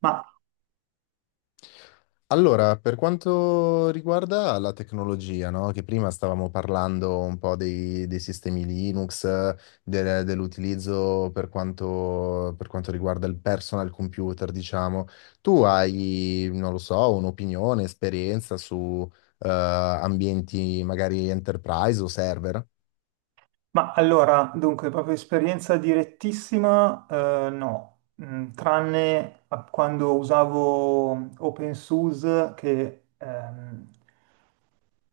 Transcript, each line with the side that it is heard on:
right: Ma,
left: Allora, per quanto riguarda la tecnologia, no? Che prima stavamo parlando un po' dei sistemi Linux, dell'utilizzo per quanto riguarda il personal computer, diciamo. Tu hai, non lo so, un'opinione, esperienza su ambienti magari enterprise o server?
right: ma allora, dunque, proprio esperienza direttissima, no, tranne a quando usavo OpenSUSE che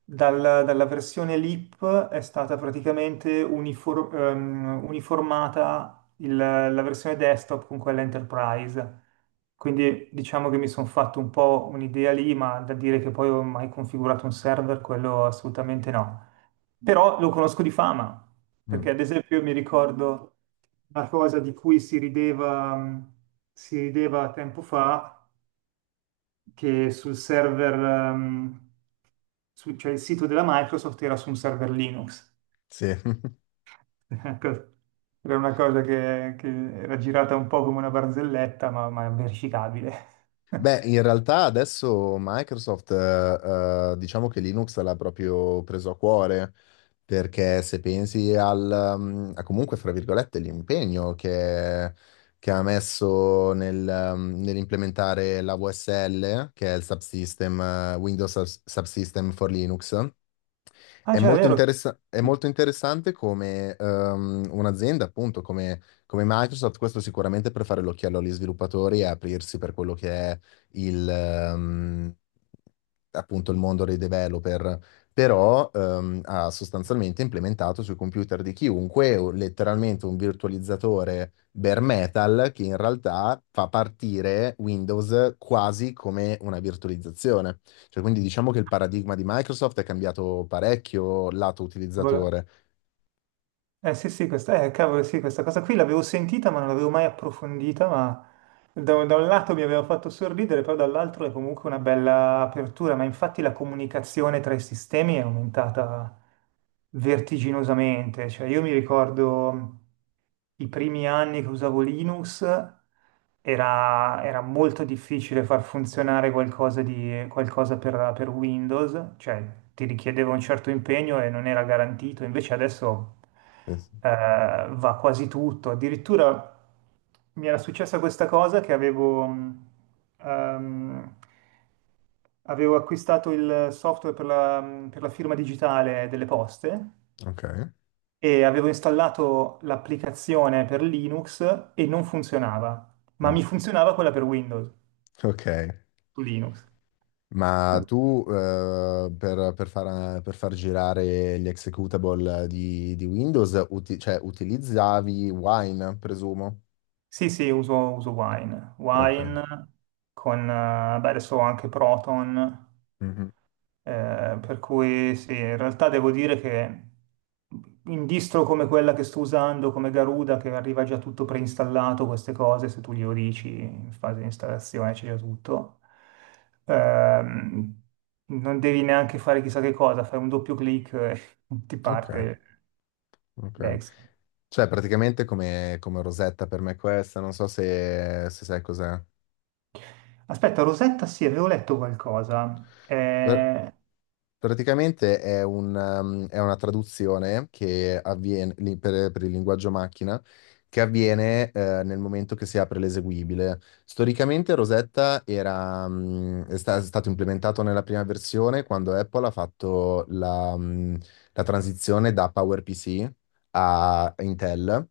right: Dalla versione LIP è stata praticamente uniformata la versione desktop con quella Enterprise. Quindi diciamo che mi sono fatto un po' un'idea lì, ma da dire che poi ho mai configurato un server, quello assolutamente no. Però lo conosco di fama,
left: Mm,
right: perché ad esempio mi ricordo una cosa di cui si rideva tempo fa, che sul server cioè il sito della Microsoft era su un server Linux.
left: sì.
right: Ecco, era una cosa che era girata un po' come una barzelletta, ma verificabile.
left: Beh, in realtà adesso Microsoft, diciamo che Linux l'ha proprio preso a cuore, perché se pensi a comunque, fra virgolette, l'impegno che ha messo nell'implementare la VSL, che è il subsystem, Subsystem for Linux,
right: Ah, cioè, è vero.
left: è molto interessante come un'azienda, appunto, come Microsoft, questo sicuramente per fare l'occhiello agli sviluppatori e aprirsi per quello che è il, ehm, il mondo dei developer, però ha sostanzialmente implementato sui computer di chiunque letteralmente un virtualizzatore bare metal che in realtà fa partire Windows quasi come una virtualizzazione. Cioè, quindi diciamo che il paradigma di Microsoft è cambiato parecchio lato
right: Vole-
left: utilizzatore.
right: Eh sì, sì, questa, cavolo, sì, questa cosa qui l'avevo sentita, ma non l'avevo mai approfondita, ma da un lato mi aveva fatto sorridere, però dall'altro è comunque una bella apertura, ma infatti la comunicazione tra i sistemi è aumentata vertiginosamente. Cioè, io mi ricordo, i primi anni che usavo Linux era molto difficile far funzionare qualcosa per Windows, cioè ti richiedeva un certo impegno e non era garantito, invece adesso
left: Eh,
right: eh, va quasi tutto. Addirittura mi era successa questa cosa che ehm, Avevo acquistato il software per la firma digitale delle poste,
left: Ok.
right: e avevo installato l'applicazione per Linux e non funzionava, ma
left: Mm.
right: mi funzionava quella per Windows
left: Ok.
right: su Linux.
left: Ma tu per far girare gli executable di Windows, cioè, utilizzavi Wine, presumo?
right: Sì, sì, uso Wine.
left: Ok.
right: Wine con, beh, adesso ho anche Proton.
left: Mhm.
right: Per cui sì, in realtà devo dire che in distro come quella che sto usando, come Garuda, che arriva già tutto preinstallato, queste cose, se tu glielo dici in fase di installazione c'è già tutto. Ehm, Non devi neanche fare chissà che cosa, fai un doppio clic e ti
left: Ok.
right: parte
left: Ok.
right: l'ex.
left: Cioè, praticamente come Rosetta per me questa, non so se sai cos'è.
right: Aspetta, Rosetta, sì, avevo letto qualcosa.
left: Eh, Praticamente è è una traduzione che avviene per il linguaggio macchina che avviene nel momento che si apre l'eseguibile. Storicamente Rosetta era, mm, è, sta- è stato implementato nella prima versione quando Apple ha fatto la transizione da PowerPC a Intel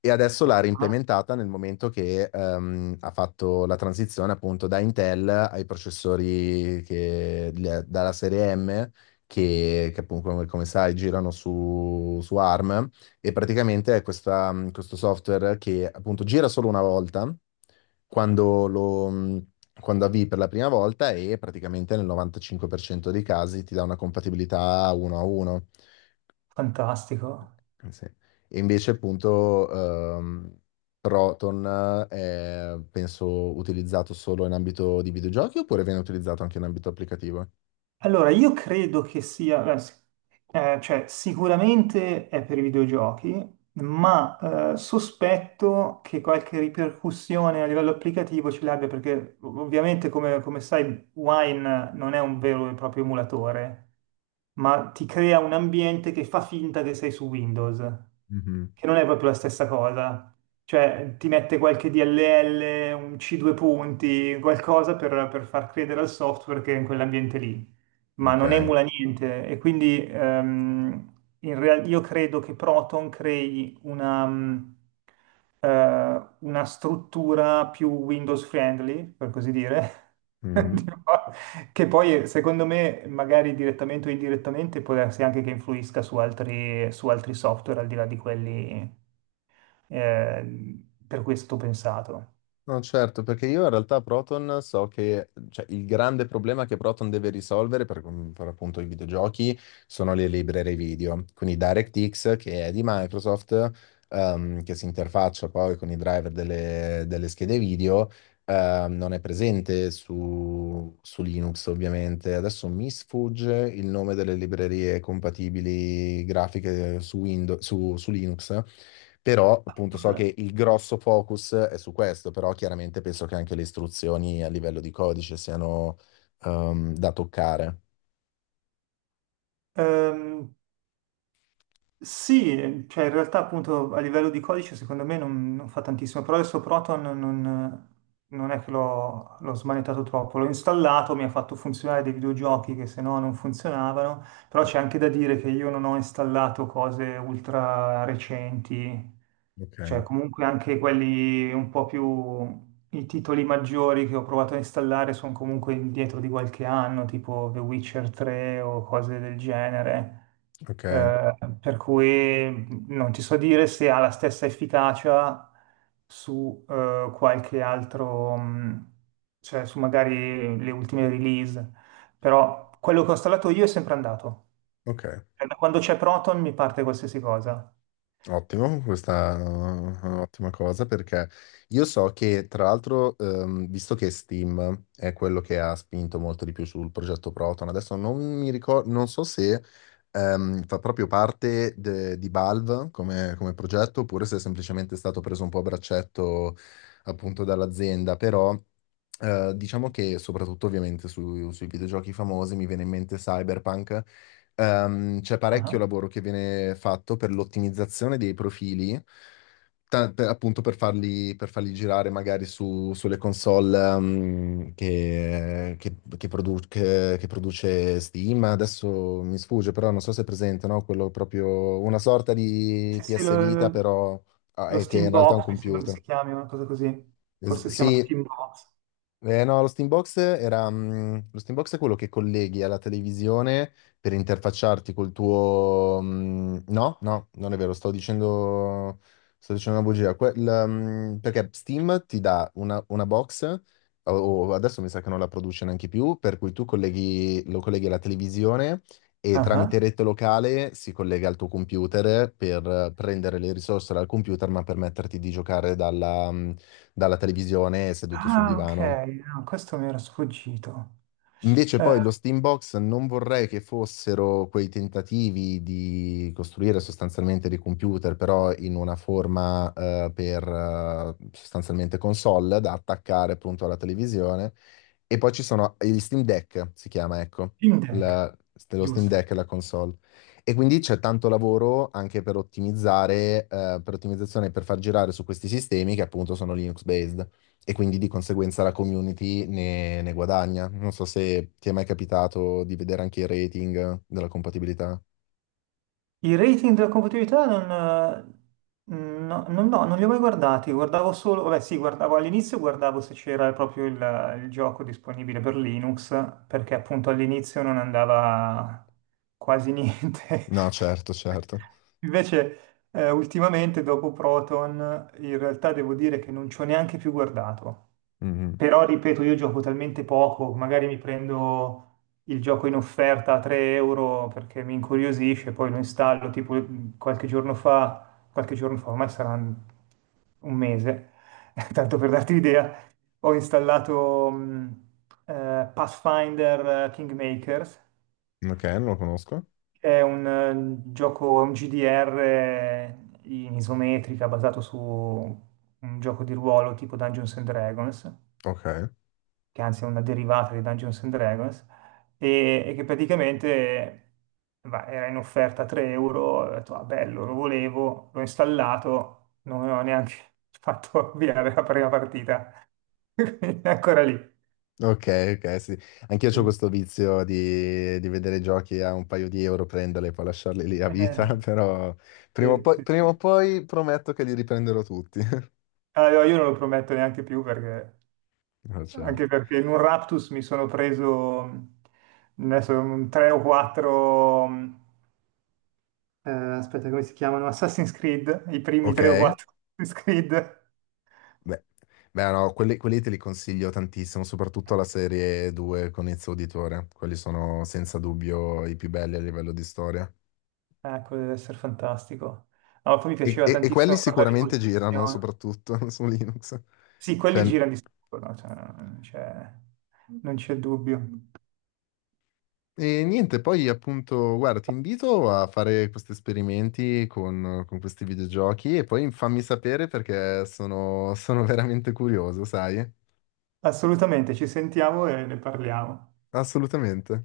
left: e adesso l'ha
right: Ah,
left: reimplementata nel momento che ha fatto la transizione appunto da Intel ai processori dalla serie M, che appunto come sai girano su ARM, e praticamente è questo software che appunto gira solo una volta quando lo, mh, quando avvii per la prima volta e praticamente nel 95% dei casi ti dà una compatibilità 1 a 1.
right: fantastico.
left: Sì. E invece appunto ehm, Proton è penso utilizzato solo in ambito di videogiochi oppure viene utilizzato anche in ambito applicativo?
right: Allora, io credo che sia, cioè sicuramente è per i videogiochi, ma sospetto che qualche ripercussione a livello applicativo ce l'abbia, perché ovviamente, come sai, Wine non è un vero e proprio emulatore, ma ti crea un ambiente che fa finta che sei su Windows,
left: Mhm,
right: che non è proprio la stessa cosa. Cioè, ti mette qualche DLL, un C2 punti, qualcosa per far credere al software che è in quell'ambiente lì, ma non
left: ok.
right: emula niente. E quindi io credo che Proton crei una struttura più Windows friendly, per così dire, di-
left: Mhm.
right: che poi, secondo me, magari direttamente o indirettamente, può darsi anche che influisca su altri software, al di là di quelli eh, per cui è stato pensato.
left: No, certo, perché io in realtà Proton so che cioè, il grande problema che Proton deve risolvere per appunto i videogiochi sono le librerie video, quindi DirectX che è di Microsoft, che si interfaccia poi con i driver delle schede video, non è presente su Linux ovviamente. Adesso mi sfugge il nome delle librerie compatibili grafiche su Windows, su Linux. Però appunto so che il grosso focus è su questo, però chiaramente penso che anche le istruzioni a livello di codice siano da toccare.
right: Ehm, sì, cioè in realtà appunto a livello di codice secondo me non fa tantissimo, però adesso Proton non è che l'ho smanettato troppo, l'ho installato, mi ha fatto funzionare dei videogiochi che se no non funzionavano. Però c'è anche da dire che io non ho installato cose ultra recenti,
left: Ok,
right: cioè comunque anche quelli un po' più, i titoli maggiori che ho provato a installare sono comunque indietro di qualche anno, tipo The Witcher 3 o cose del genere.
left: ok,
right: Per cui non ti so dire se ha la stessa efficacia su qualche altro, cioè su magari le ultime release, però quello che ho installato io è sempre andato.
left: ok.
right: Cioè, da quando c'è Proton mi parte qualsiasi cosa.
left: Ottimo, questa è un'ottima cosa perché io so che tra l'altro, visto che Steam è quello che ha spinto molto di più sul progetto Proton, adesso non mi ricordo, non so se fa proprio parte di Valve come progetto oppure se è semplicemente stato preso un po' a braccetto appunto dall'azienda, però diciamo che soprattutto ovviamente sui videogiochi famosi mi viene in mente Cyberpunk. C'è parecchio
right: Ah.
left: lavoro che viene fatto per l'ottimizzazione dei profili, appunto per farli girare magari sulle console, che produce Steam. Adesso mi sfugge, però non so se è presente, no? Quello proprio una sorta di
right: Sì, sì,
left: PS Vita,
right: lo,
left: però ah,
right: lo
left: è che in
right: Steam
left: realtà è un
right: Box mi sembra che
left: computer.
right: si chiami una cosa così. Forse si chiama
left: Sì,
right: Steam Box.
left: no, lo Steambox è quello che colleghi alla televisione per interfacciarti col tuo. No, no, non è vero, sto dicendo una bugia. Perché Steam ti dà una box, o adesso mi sa che non la produce neanche più, per cui tu colleghi, lo colleghi alla televisione e tramite
right: Ah,
left: rete locale si collega al tuo computer per prendere le risorse dal computer, ma permetterti di giocare dalla televisione seduto sul
right: ah, ok,
left: divano.
right: no, questo mi era sfuggito.
left: Invece
right: Eh,
left: poi lo Steambox non vorrei che fossero quei tentativi di costruire sostanzialmente dei computer, però in una forma per sostanzialmente console da attaccare appunto alla televisione e poi ci sono gli Steam Deck, si chiama, ecco,
right: Steam Deck,
left: la- lo Steam
right: giusto.
left: Deck è la console. E quindi c'è tanto lavoro anche per ottimizzare, per ottimizzazione, per far girare su questi sistemi che appunto sono Linux-based. E quindi di conseguenza la community ne guadagna. Non so se ti è mai capitato di vedere anche il rating della compatibilità.
right: I rating della compatibilità non, no, non, no, non li ho mai guardati, guardavo solo, vabbè sì, guardavo all'inizio, guardavo se c'era proprio il gioco disponibile per Linux, perché appunto all'inizio non andava quasi niente.
left: No, certo, certo.
right: Invece ultimamente dopo Proton in realtà devo dire che non ci ho neanche più guardato.
left: Mhm.
right: Però ripeto, io gioco talmente poco, magari mi prendo il gioco in offerta a 3 euro perché mi incuriosisce, poi lo installo, tipo qualche giorno fa, ormai sarà un mese, tanto per darti l'idea, ho installato Pathfinder Kingmakers,
left: Ok, non lo conosco.
right: che è un gioco, è un GDR in isometrica basato su un gioco di ruolo tipo Dungeons and Dragons,
left: Ok.
right: che anzi è una derivata di Dungeons and Dragons, e che praticamente era in offerta a 3 euro, ho detto, ah, bello, lo volevo, l'ho installato, non ho neanche fatto avviare la prima partita, quindi è ancora lì.
left: Ok, ok, sì. Anch'io ho
right: Quindi,
left: questo vizio di vedere giochi a un paio di euro, prenderli e poi lasciarli lì a
right: eh,
left: vita, però
right: sì, sì,
left: prima
right: sì.
left: o poi prometto che li riprenderò tutti.
right: Allora, io non lo prometto neanche più perché.
left: No,
right: Anche
left: certo.
right: perché in un Raptus mi sono preso adesso, tre o quattro eh, aspetta, come si chiamano? Assassin's Creed, i primi
left: Ok,
right: tre o quattro Assassin's Creed.
left: beh, beh, no, quelli te li consiglio tantissimo, soprattutto la serie 2 con Ezio Auditore. Quelli sono senza dubbio i più belli a livello di storia.
right: Ah, quello deve essere fantastico. No, poi mi
left: E,
right: piaceva
left: e- e quelli
right: tantissimo parlare di
left: sicuramente girano,
right: coltivazione.
left: soprattutto su Linux.
right: Sì, quelli
left: Cioè.
right: girano di sicuro, no? Cioè, non c'è dubbio.
left: E niente, poi appunto, guarda, ti invito a fare questi esperimenti con questi videogiochi e poi fammi sapere perché sono veramente curioso, sai?
right: Assolutamente, ci sentiamo e ne parliamo.
left: Assolutamente.